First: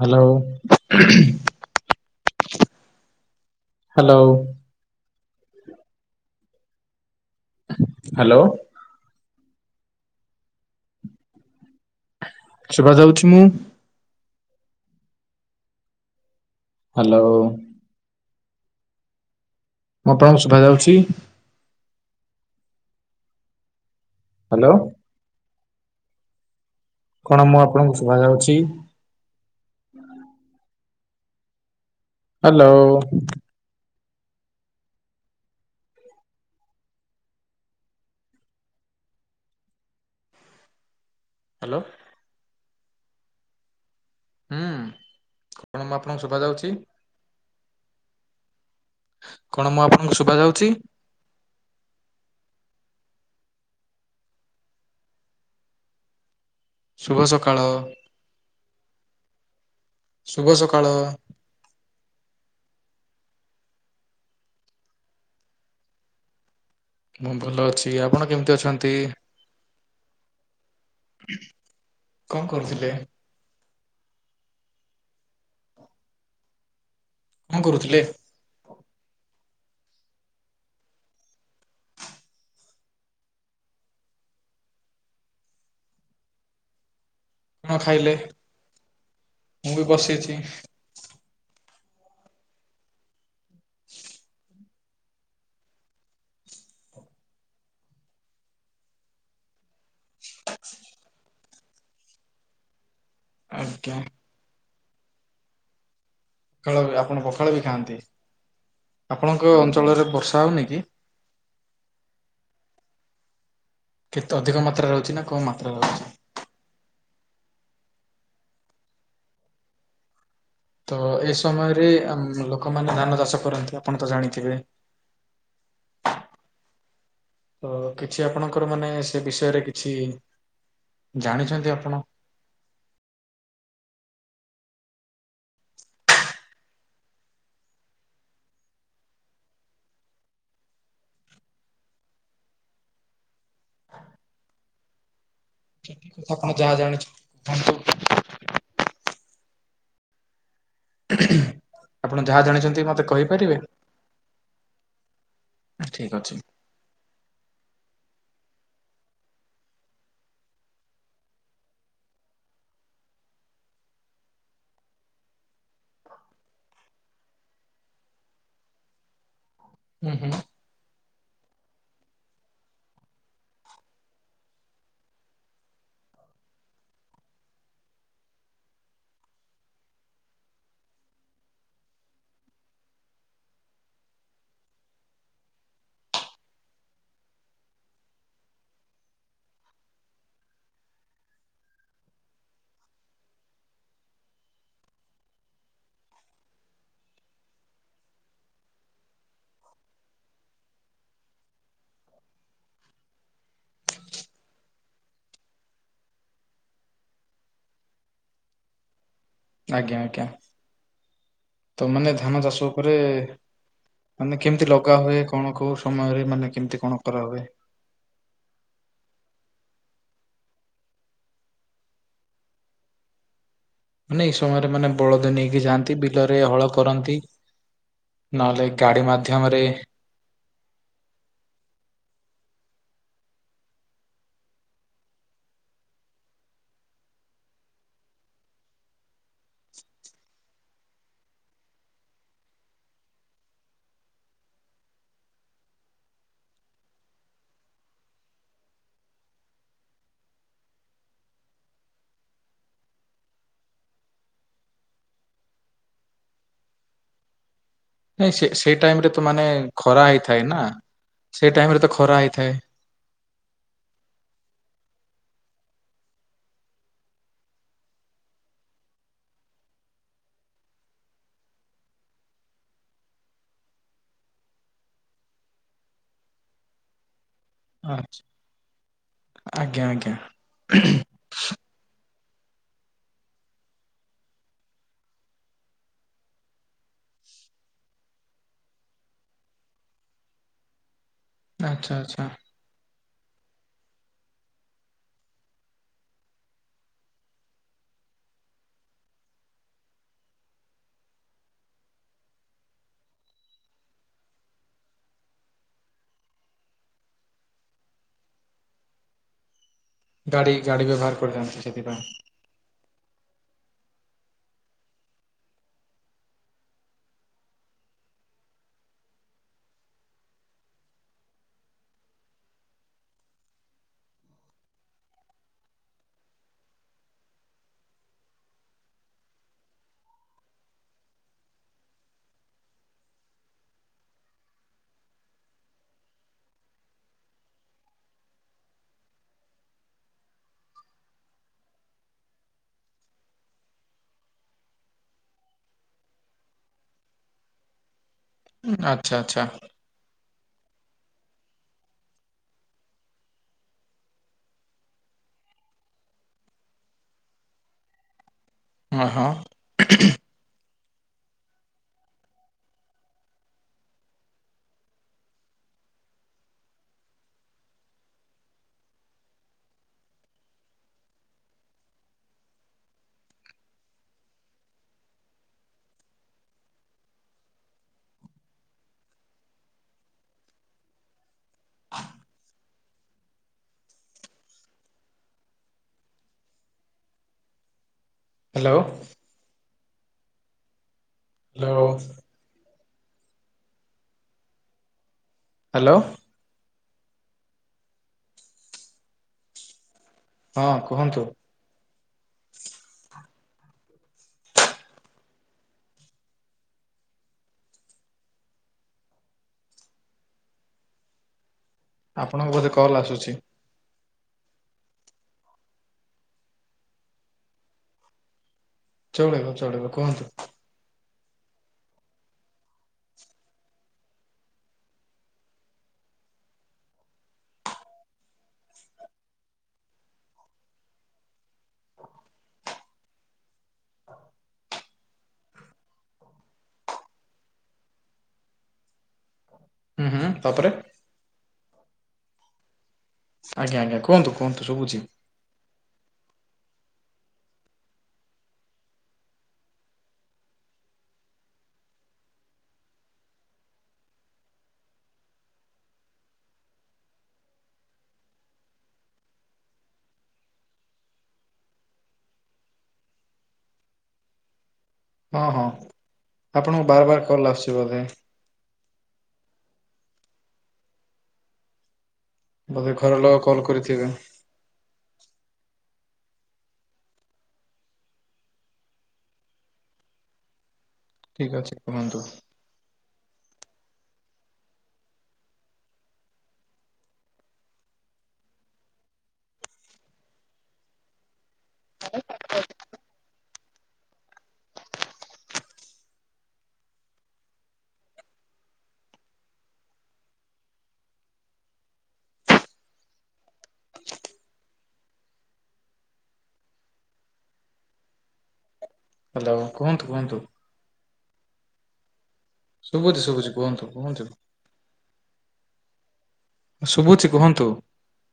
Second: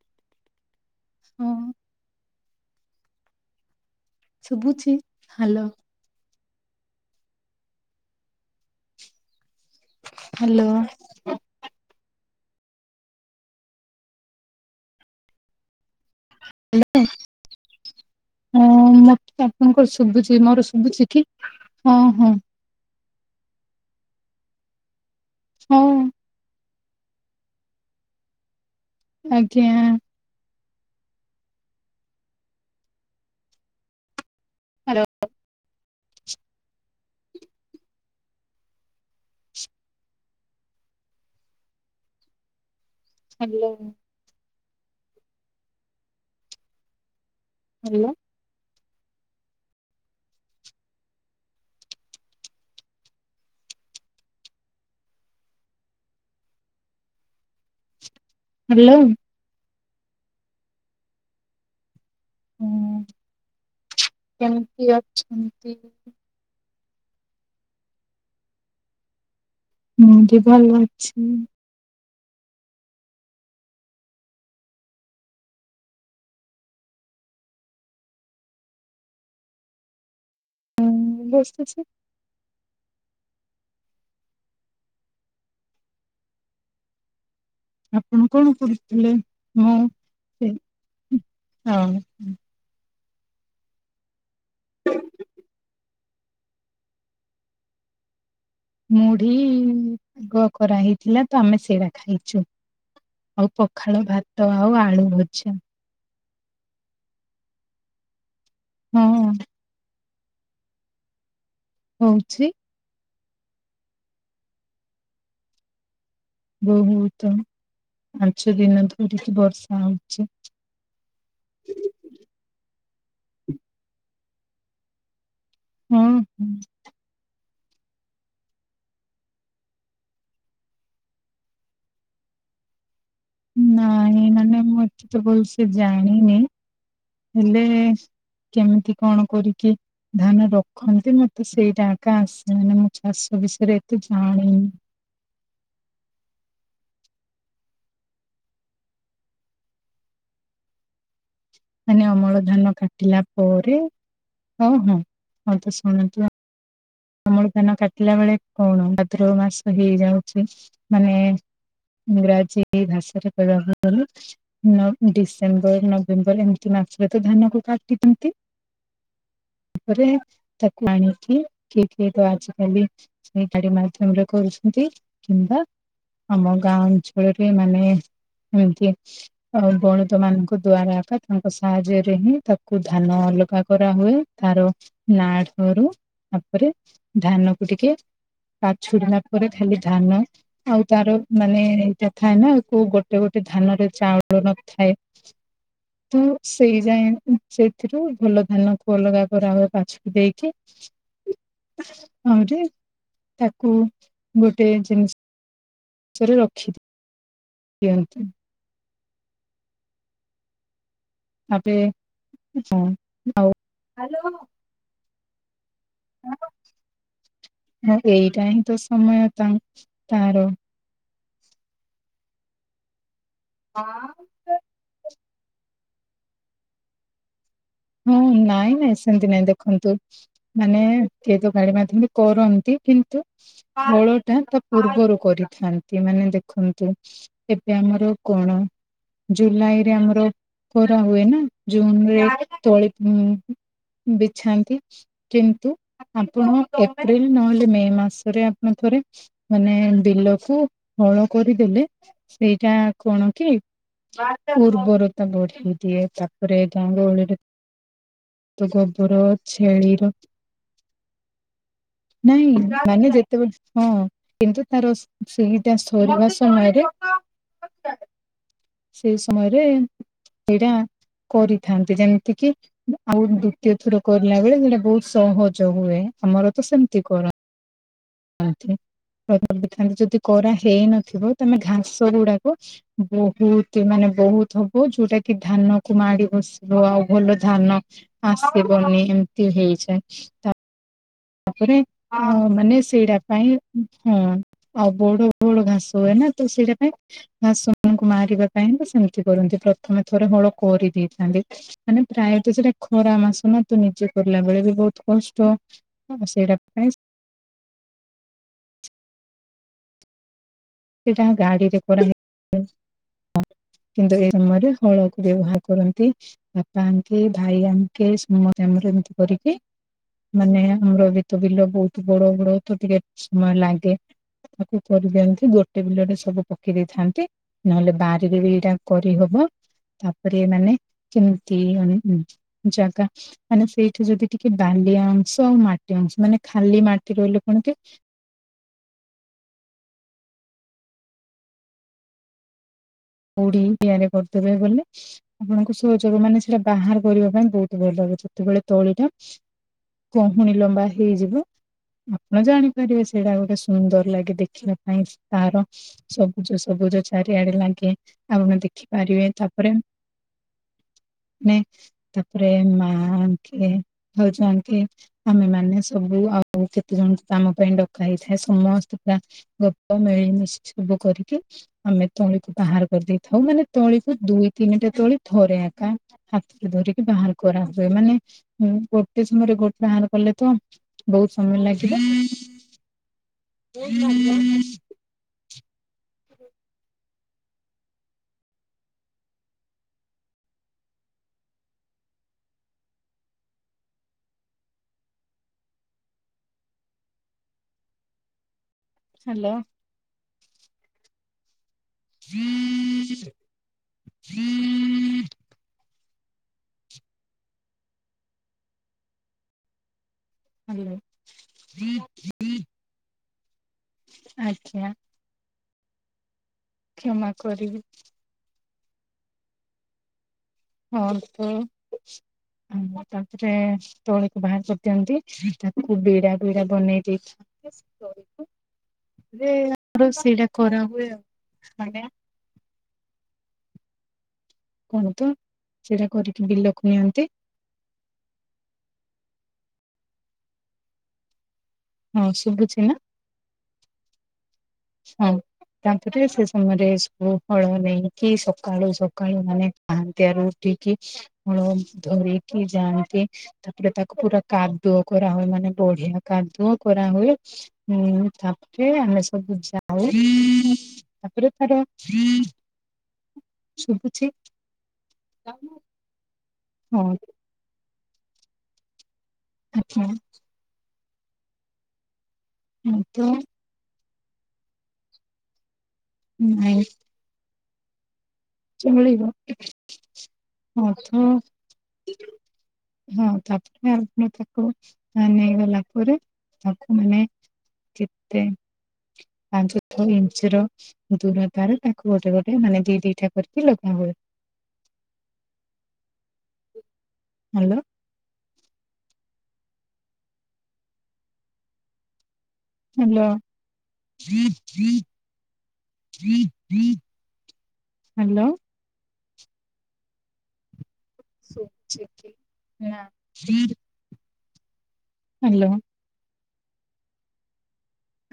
Hello. ହଁ hello. ଶୁଭୁଛି hello hello. Hello. ସୁବା ଯାଉଛି ମୁଁ? ହାଲୋ। ହଁ ମତେ ଆପଣଙ୍କର ମୁଁ ଆପଣଙ୍କୁ ଶୁଭୁଛି ଶୁଭା ମୋର ଯାଉଛି ଶୁଭୁଛି କି ହଁ ହଁ। ହାଲୋ। ହଁ। କଣ ମୁଁ ଆପଣଙ୍କୁ ଶୁଭା ଯାଉଛି? ଆଜ୍ଞା। ହାଲୋ। ହାଲୋ। ହାଲୋ। ହାଲୋ। ହୁଁ କଣ ମୁଁ ଆପଣଙ୍କୁ ଶୁଭାଯାଉଚି? ହାଲୋ। କଣ ମୁଁ ଆପଣଙ୍କୁ ଶୁବା ଯାଉଚି? ଶୁଭ ସକାଳ। ହାଲୋ। ଶୁଭ ସକାଳ। ହୁଁ କେମତି ଅଛନ୍ତି? ମୁଁ ଭଲ ଅଛି। ଆପଣ କେମିତି ଅଛନ୍ତି? ହୁଁ ବି ଭଲ ଅଛି। କଣ କରୁଥିଲେ? କଣ କରୁଥିଲେ? ମୁଁ ବସିଛି। କଣ ଖାଇଲେ ଆପଣ କଣ କରୁଥିଲେ? ମୁଁ ହଁ ବି ବସିଛି ସେ ହଁ। ମୁଢି ଗ- କରା ହେଇଥିଲା ତ ଆମେ ସେରା ଖାଇଚୁ। ଆଉ ଆଜ୍ଞା। ପଖାଳ ଭାତ ଆଉ ଆଳୁ ଭଜା। ପଖାଳ ଆପଣ ପଖାଳ ବି ଖାଆନ୍ତି। ହଁ ଆପଣଙ୍କ ଅଞ୍ଚଳରେ ବର୍ଷା ହଉନି କି? ହଉଛି। କେତେ ଅଧିକ ମାତ୍ରାରେ ହଉଚି ନା କମ୍ ମାତ୍ରାରେ ହଉଚି? ବହୁତ ପାଞ୍ଚ ଦିନ ଧରିକି ବର୍ଷା ହଉଚି। ତ ଏ ସମୟରେ ଆମ୍ -ଲୋକମାନେ ଧାନ ଚାଷ କରନ୍ତି ଆପଣ ତ ଜାଣିଥିବେ? ହୁଁ - ହୁଁ। ତ କିଛି ଆପଣଙ୍କର ମାନେ ସେ ବିଷୟରେ କିଛି ଜାଣିଚନ୍ତି ଆପଣ? ନାଁ ମୁଁ ଏତେତ ଭଲସେ ଜାଣିନି ହେଲେ କେମିତି କଣ କରିକି ଧାନ ରଖନ୍ତି ମତେ ସେଇଟା ଆକା ଆସେନି ଚାଷ ବିଷୟରେ ଏତେ ଜାଣିନି। ଏ କି କଥା ଆପଣ ଯାହା ଜାଣିଛନ୍ତି ବୁଝାନ୍ତୁ। ମାନେ ଆପଣ ଅମଳ ଯାହା ଧାନ ଜାଣିଚନ୍ତି ମତେ କାଟିଲା କହିପାରିବେ? ପରେ ହଁ ହଁ ହଁ ତ ଆଁ ଠିକ୍ ଶୁଣନ୍ତୁ ଅଛି। ଅମଳ ଧାନ କାଟିଲା ବେଳେ କଣ ଭାଦ୍ରବ ମାସ ହେଇଯାଉଚି ମାନେ ଇଂରାଜୀ ଭାଷା ତ କହିବା କଥା ନୁହୁଁ। ଡିସେମ୍ବର ନଭେମ୍ବର ଏମିତି ମାସରେ ତ ଧାନ କୁ କାଟିଥାନ୍ତି। ପରେ ହୁଁ ହୁଁ ତାକୁ ଆଣିକି କିଏ କିଏ ତ ଆଜିକାଲି ସେଇ ଗାଡି ମାଧ୍ୟମରେ କରୁଛନ୍ତି କିମ୍ବା ଆମ ଗାଁ ଅଞ୍ଚଳରେ ମାନେ ଏମିତି ଆ ଗଣିତ ମାନଙ୍କ ଦ୍ଵାରା ଏକ ତାଙ୍କ ସାହାଯ୍ୟରେ ହିଁ ତାକୁ ଧାନ ଅଲଗା କରାହୁଏ ତାର ନାଡରୁ ତାପରେ ଧାନ କୁ ଟିକେ ପାଛୁଡିଲା ପରେ ଖାଲି ଧାନ ଆଉ ତାର ମାନେ [unintelligible] ଥାଏ ନା କୋଉ ଗୋଟେ ଗୋଟେ ଧାନ ର ଚାଉଳ ନଥାଏ। ତ ସେଇ ଯାଏ ସେଥିରୁ ଭଲ ଧାନକୁ ଅଲଗା କରା ହୁଏ ପାଛୁଡି ଦେଇକି ହଁ ଯେ ତାକୁ ଗୋଟେ ଜିନିଷ [unintelligible] ରଖି [unintelligible] [unintelligible] ଆଜ୍ଞା ଆଜ୍ଞା ତାପରେ ମାନେ ଧାନ ଚାଷ ହଁ ଉପରେ ଆଉ ମାନେ କେମିତି ଲଗା ହୁଏ କଣ କୋଉ ସମୟରେ ମାନେ କେମିତି କଣ କରାହୁଏ? ହଁ ଏଇଟା ହିଁ ତ ସମୟ ତା ତାର ହଁ ମାନେ ଏଇ ସମୟରେ ମାନେ ବଳଦ ନେଇକି ଯାଆନ୍ତି ବିଲରେ ହଳ କରନ୍ତି। ହଁ ନହେଲେ ନାଇଁ ନାଇଁ ଗାଡି ସେମିତି ନାଇଁ ମାଧ୍ୟମରେ ଦେଖନ୍ତୁ ମାନେ ଏ ତ ଗାଡି ମାଧ୍ୟମରେ କରନ୍ତି କିନ୍ତୁ ହଳ ଟା ତା ପୂର୍ବରୁ କରିଥାନ୍ତି। ମାନେ ଦେଖନ୍ତୁ ଏବେ ଆମର କଣ ଜୁଲାଇ ରେ ଆମର ଖରା ହୁଏ ନା ଜୁନ ରେ ତୋଳି ବିଛାନ୍ତି। କିନ୍ତୁ ଆପଣ ଏପ୍ରିଲ ନହେଲେ ମେ ମାସରେ ଆପଣ ଥରେ ମାନେ ବିଲକୁ ହଳ କରିଦେଲେ ସେଇଟା କଣ କି ପୂର୍ବରେ [unintelligible] ନାଇଁ ସେ ସେ ଟାଇମ ରେ ତ ମାନେ ଖରା ଛେଳିର ହେଇଥାଏ ନା ସେ ଟାଇମରେ ଖରା ନାଇଁ ହେଇଥାଏ। ମାନେ ଯେତେବେଳେ ହଁ କିନ୍ତୁ ତାର ସେଇଟା ସରିବା ସମୟରେ ସେଇ ସମୟରେ ସେଟା କରିଥାନ୍ତି ଯେମିତି କିି ଆଉ ଦ୍ଵିତୀୟ ଥର କରିଲା ବେଳେ ସେଇଟା ବହୁତ ସହଜ ହୁଏ। ଆମର ତ ସେମିତି କରନ୍ତି। ଆଚ୍ଛା ଯଦି କରା ହେଇନଥିବ ତମେ ଘାସ ଗୁଡାକ ବହୁତ ମାନେ ବହୁତ ହବ ଯୋଉଟା କି ଧାନ କ ମାଡି ବସି ଆଉ ଭଲ ଧାନ ଆସିବନି ଏମିତି ହେଇଯାଏ। ତାପରେ ଆଚ୍ଛା ଆ ଆଚ୍ଛା। ମାନେ ସେଇଟା ପାଇଁ ହଁ ଆଉ ବଡ ବଡ ଘାସ ହୁଏ ନା ତ ସେଇଟା ପାଇଁ ଘାସ ମାନଙ୍କୁ ମାରିବା ପାଇଁ ସେମିତି କରନ୍ତି ପ୍ରଥମେ ଥରେ ହଳ କରିଦେଇଥାନ୍ତି ମାନେ ପ୍ରାୟତଃ ସେଟା ଖରା ମାସ ନା ତ ନିଜେ କରିଲା ବେଳେ ବି ବହୁତ କଷ୍ଟ। ହଁ ସେଇଟା ପାଇଁ ଗାଡି ଗାଡି ବ୍ୟବହାର କରିଥାନ୍ତି ସେଥିପାଇଁ। ହୁଁ କିନ୍ତୁ ଏଇ ସମୟରେ ହଳକୁ ବ୍ୟବହାର କରନ୍ତି। ବାପା ଆଙ୍କେ ଭାଇ ଆଙ୍କେ ସମତେ ଆମର ଏମିତି କରିକି ମାନେ ଆମର ବି ତ ବିଲ ବହୁତ ବଡ ବଡ ତ ଟିକେ ସମୟ ଲାଗେ। ତାକୁ କରି ଦିଅନ୍ତି। ଗୋ ଟେ ବିଲରେ ସବୁ ପକେଇ ଦେଇଥାନ୍ତି। ନହେଲେ ବାରିରେ ବି ଏଇଟା କରିହବ। ତାପରେ ଏମାନେ କେମିତି ଆମେ [unintelligible] ଜାଗା ମାନେ ସେଇଠି ଯଦି ଟିକେ ବାଲିଆ ଅଂଶ ଆଉ ମାଟି ଅଂଶ ମାନେ ଖାଲି ମାଟି ରହିଲେ କଣ କି କୋଉଠି [inaudible] ରେ କରୁଥୁବେ ବୋଲେ। ଆପଣଙ୍କୁ ସହଯୋଗ ମାନେ ସେଇଟା ବାହାର କରିବା ପାଇଁ ବହୁତ ଭଲ ହୁଏ। ଯେତେବେଳେ ତଳି ଟା ଆଚ୍ଛା ଆଚ୍ଛା କହୁଣି ଲମ୍ବା ହେଇଯିବ। ଆପଣ ଜାଣିପାରିବେ ସେଇଟା ଗୋଟେ ସୁନ୍ଦର ଲାଗେ ଦେଖିବା ପାଇଁ। ତାର ସବୁଜ ସବୁଜ ଚାରିଆଡେ ଲାଗେ ଆପଣ ହଁ ହଁ। ଦେଖିପାରିବେ। ତାପରେ ନେ ତାପରେ ମା ଆଙ୍ଖିରେ ହଉ ଯାଆନ୍ତି। ଆମେମାନେ ସବୁ ଆଉ କେତେ ଜଣ କାମ ପାଇଁ ଡକା ହେଇଥାଏ। ସମସ୍ତେ ପ୍ରା ଗପ ମିଳିମିଶି ସବୁ କରିକି ଆମେ ତଳିକୁ ବାହାର କରିଦେଇଥାଉ। ମାନେ ତଳିକୁ ଦୁଇ ତିନିଟା ତଳି ଥରେ ଏକା ହାତରେ ଧରିକି ବାହାର କରା ହୁଏ। ମାନେ ଉଁ, ଗୋଟେ ସମୟରେ ଗୋ ବାହାର କଲେ ତ ବହୁତ ସମୟ ଲାଗିବ। [unintelligible] ହ୍ୟାଲୋ। ହ୍ୟାଲୋ। ହାଲୋ। ହ୍ୟାଲୋ। ହଁ କୁହନ୍ତୁ। [unintelligible] Hello hello. ଆପଣଙ୍କ ବୋଧେ କଲ୍ ଆସୁଛି। ଆଜ୍ଞା। କ୍ଷମା କରିବେ। ଚଳିବ ଚଳିବ କୁହନ୍ତୁ। ହଁ ତ ଆମ ତାପରେ ତଳିକୁ ବାହାର କରିଦିଅନ୍ତି। ତାକୁ ବିଡା ବିଡା ବନେଇ ଦେଇଥାନ୍ତି ସେ ତଳିକୁ। ରେ ଆମର ସେଇଟା କରା ହୁଏ ଆଉ, ମାନେ କୁହନ୍ତୁ, ସେଇଟା କରିକି ବିଲକୁ ନିଅନ୍ତି। ଉଁ, ହୁଁ, ତାପରେ। ହଁ ଶୁଭୁଛିିନା? ଆଜ୍ଞା, ଆଜ୍ଞା, କୁହନ୍ତୁ, କୁହନ୍ତୁ ଶୁବୁଛି। ଆଉ ତାଙ୍କେ ଟିକେ ସେ ସମୟରେ ସବୁ ହଳ ନେଇକି ସକାଳୁ ସକାଳୁ ମାନେ ପାହାନ୍ତିଆରୁ ଉଠିକି ହଳ ଧରିକି ଯାଆନ୍ତି। ତାପରେ ତାକୁ ପୁରା କାଦୁଅ କରା ହୁଏ। ମାନେ ବଢିଆ କାଦୁଅ କରାହୁଏ। ହୁଁ, ତାପରେ ଆମେ ସବୁ ଯି ଯାଉ, ତାପରେ ତାର, ଶୁଭୁଛି? ହଁ, ହଁ ଆପଣଙ୍କୁ ବାର ବାର କଲ୍ ଆସୁଛି ବୋଧେ। ଆଚ୍ଛା। ବୋଧେ ଘର ତ ଲୋକ କଲ୍ କରିଥିବେ। ନାଇଁ। ଏ ମିଳିବ। ଠିକ୍ ଅଛି [unintelligible] କୁହନ୍ତୁ। ହଁ। ତାପରେ ଆପଣ ତାକୁ ନେଇଗଲା ପରେ, ତାକୁ ମାନେ [unintelligible] ପାଞ୍ଚ ଛଅ ଇଞ୍ଚି ର ଦୂରତାର ତାକୁ ଗୋଟେ ଗୋଟେ ମାନେ ଦି ଦିଟା କରିକି ଲଗା ହୁଏ। ହାଲୋ। ହାଲୋ। ହାଲୋ। ହାଲୋ କୁହନ୍ତୁ କୁହନ୍ତୁ। ଶୁବୁଚି କି? ନା ଶୁବୁଚି ଶୁବୁଚି କୁହନ୍ତୁ କୁହନ୍ତୁ। ହାଲୋ। ଶୁଭୁଚି କୁହନ୍ତୁ।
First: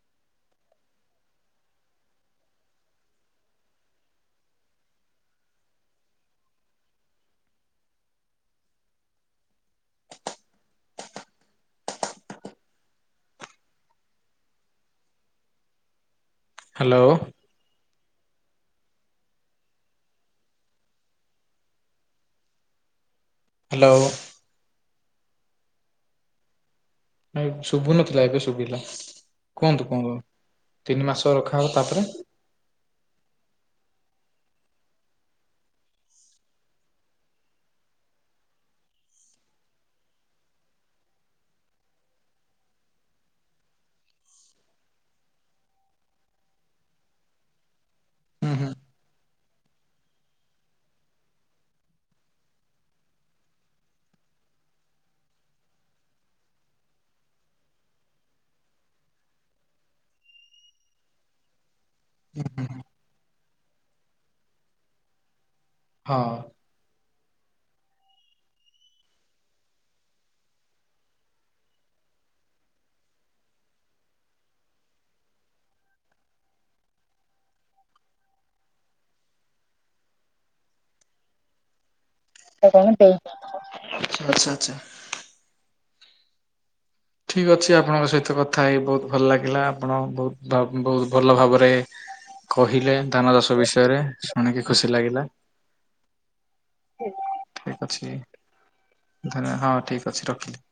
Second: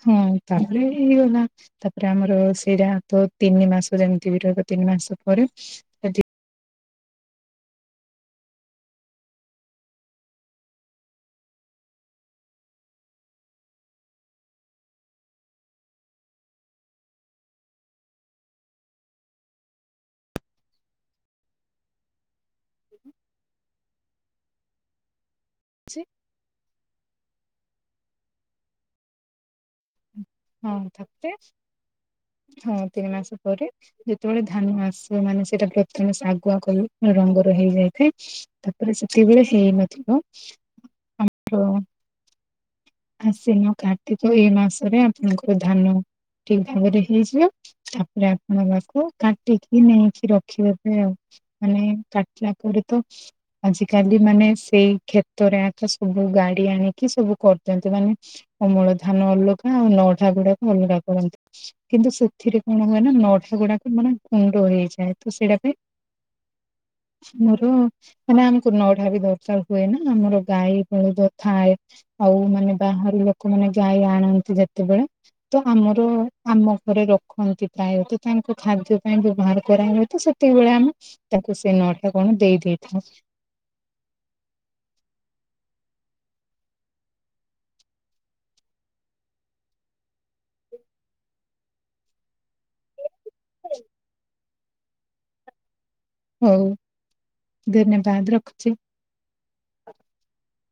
ହୁଁ ତାପରେ ହେଇଗଲା। ତାପରେ ଆମର ସେଇଟା ତ ତିନି ମାସ ଯେମିତି ବି ରହିବ। ତିନି ମାସ ପରେ ହାଲୋ। ହାଲୋ ଛି ଶୁବୁନଥିଲା ଏବେ ଶୁବିଲା। କୁହନ୍ତୁ କଣ? ହଁ ତିନି ତାପରେ ମାସ ରଖାହବ ତାପରେ ହଁ ତିନି ମାସ ପରେ ଯେତେବେଳେ ଧାନ ଆସିବ ମାନେ ସେଇଟା ପ୍ରଥମେ ଶାଗୁଆ କଲର୍ ରଙ୍ଗର ହେଇଯାଇଥାଏ। ତାପରେ ସେତିକି ବେଳେ ହେଇନଥିବ। [unintelligible] ଆଶ୍ଵିନ କାର୍ତ୍ତିକ ଏଇ ମାସରେ ଆପଣଙ୍କର ଧାନ ଠିକ୍ ଭାବରେ ହେଇଯିବ। ତାପରେ ଆପଣ ହୁଁ ତାକୁ କାଟ କାଟିକି ନେଇକି ରଖିଦେବେ ଆଉ। ମାନେ କାଟିଲା ପରେ ତ ଆଜିକାଲି ମାନେ ସେଇ କ୍ଷେତରେ ଆକ ସବୁ ଗାଡି ଆଣିକି ସବୁ କରୁ ଚନ୍ତି। ମାନେ ଅମଳ ଧାନ ଅଲଗା ଆଉ ନଡ଼ା ଗୁଡାକ ଅଲଗା କରନ୍ତି। କିନ୍ତୁ ସେଥିରେ ହୁଁ କଣ ହୁଏ ନା ନଡ଼ା ଗୁଡାକ ମାନେ ଗୁଣ୍ଡ ହେଇଯାଏ। ତ ସେଇଡ଼ା ପାଇଁ ହଁ। ମୋର ମାନେ ଆମକୁ ନଢା ବି ଦରକାର ହୁଏ ନା ଆମର ଗାଈ ବଳଦ ଥାଏ। ଆଉ ମାନେ ବାହାରୁ ଲୋକମାନେ ଗାଈ ଆଣନ୍ତି ଯେତେବେଳେ ତ ଆମର ଆମ ଘରେ ରଖନ୍ତି ପ୍ରାୟେ। ତ ତାଙ୍କ ଖାଦ୍ୟ ପାଇଁ ବ୍ୟବହାର କରା ହୁଏ ତ, ସେ ସେତିକିବେଳେ ଆମେ ତାଙ୍କୁ ସେ ନଡ [unintelligible] [unintelligible] ଆଚ୍ଛା ଆଚ୍ଛା ଆଚ୍ଛା। ଠିକ୍ ଅଛି ଆପଣଙ୍କ ସହିତ କଥା ହେଇ ବହୁତ ଭଲ ଲାଗିଲା। ଆପଣ ବହୁତ୍ ବହୁତ୍ ଭଲ ଭାବରେ କହିଲେ ଧାନ ଚାଷ ବିଷୟରେ, ଶୁଣିକି ଖୁସି ଲାଗିଲା। ହଉ, ଠିକ୍ ଅଛି ଧନ୍ୟବାଦ ରଖୁଚି। ଧନ୍ୟ ହଁ ଠିକ୍ ଅଛି ରଖିଲି।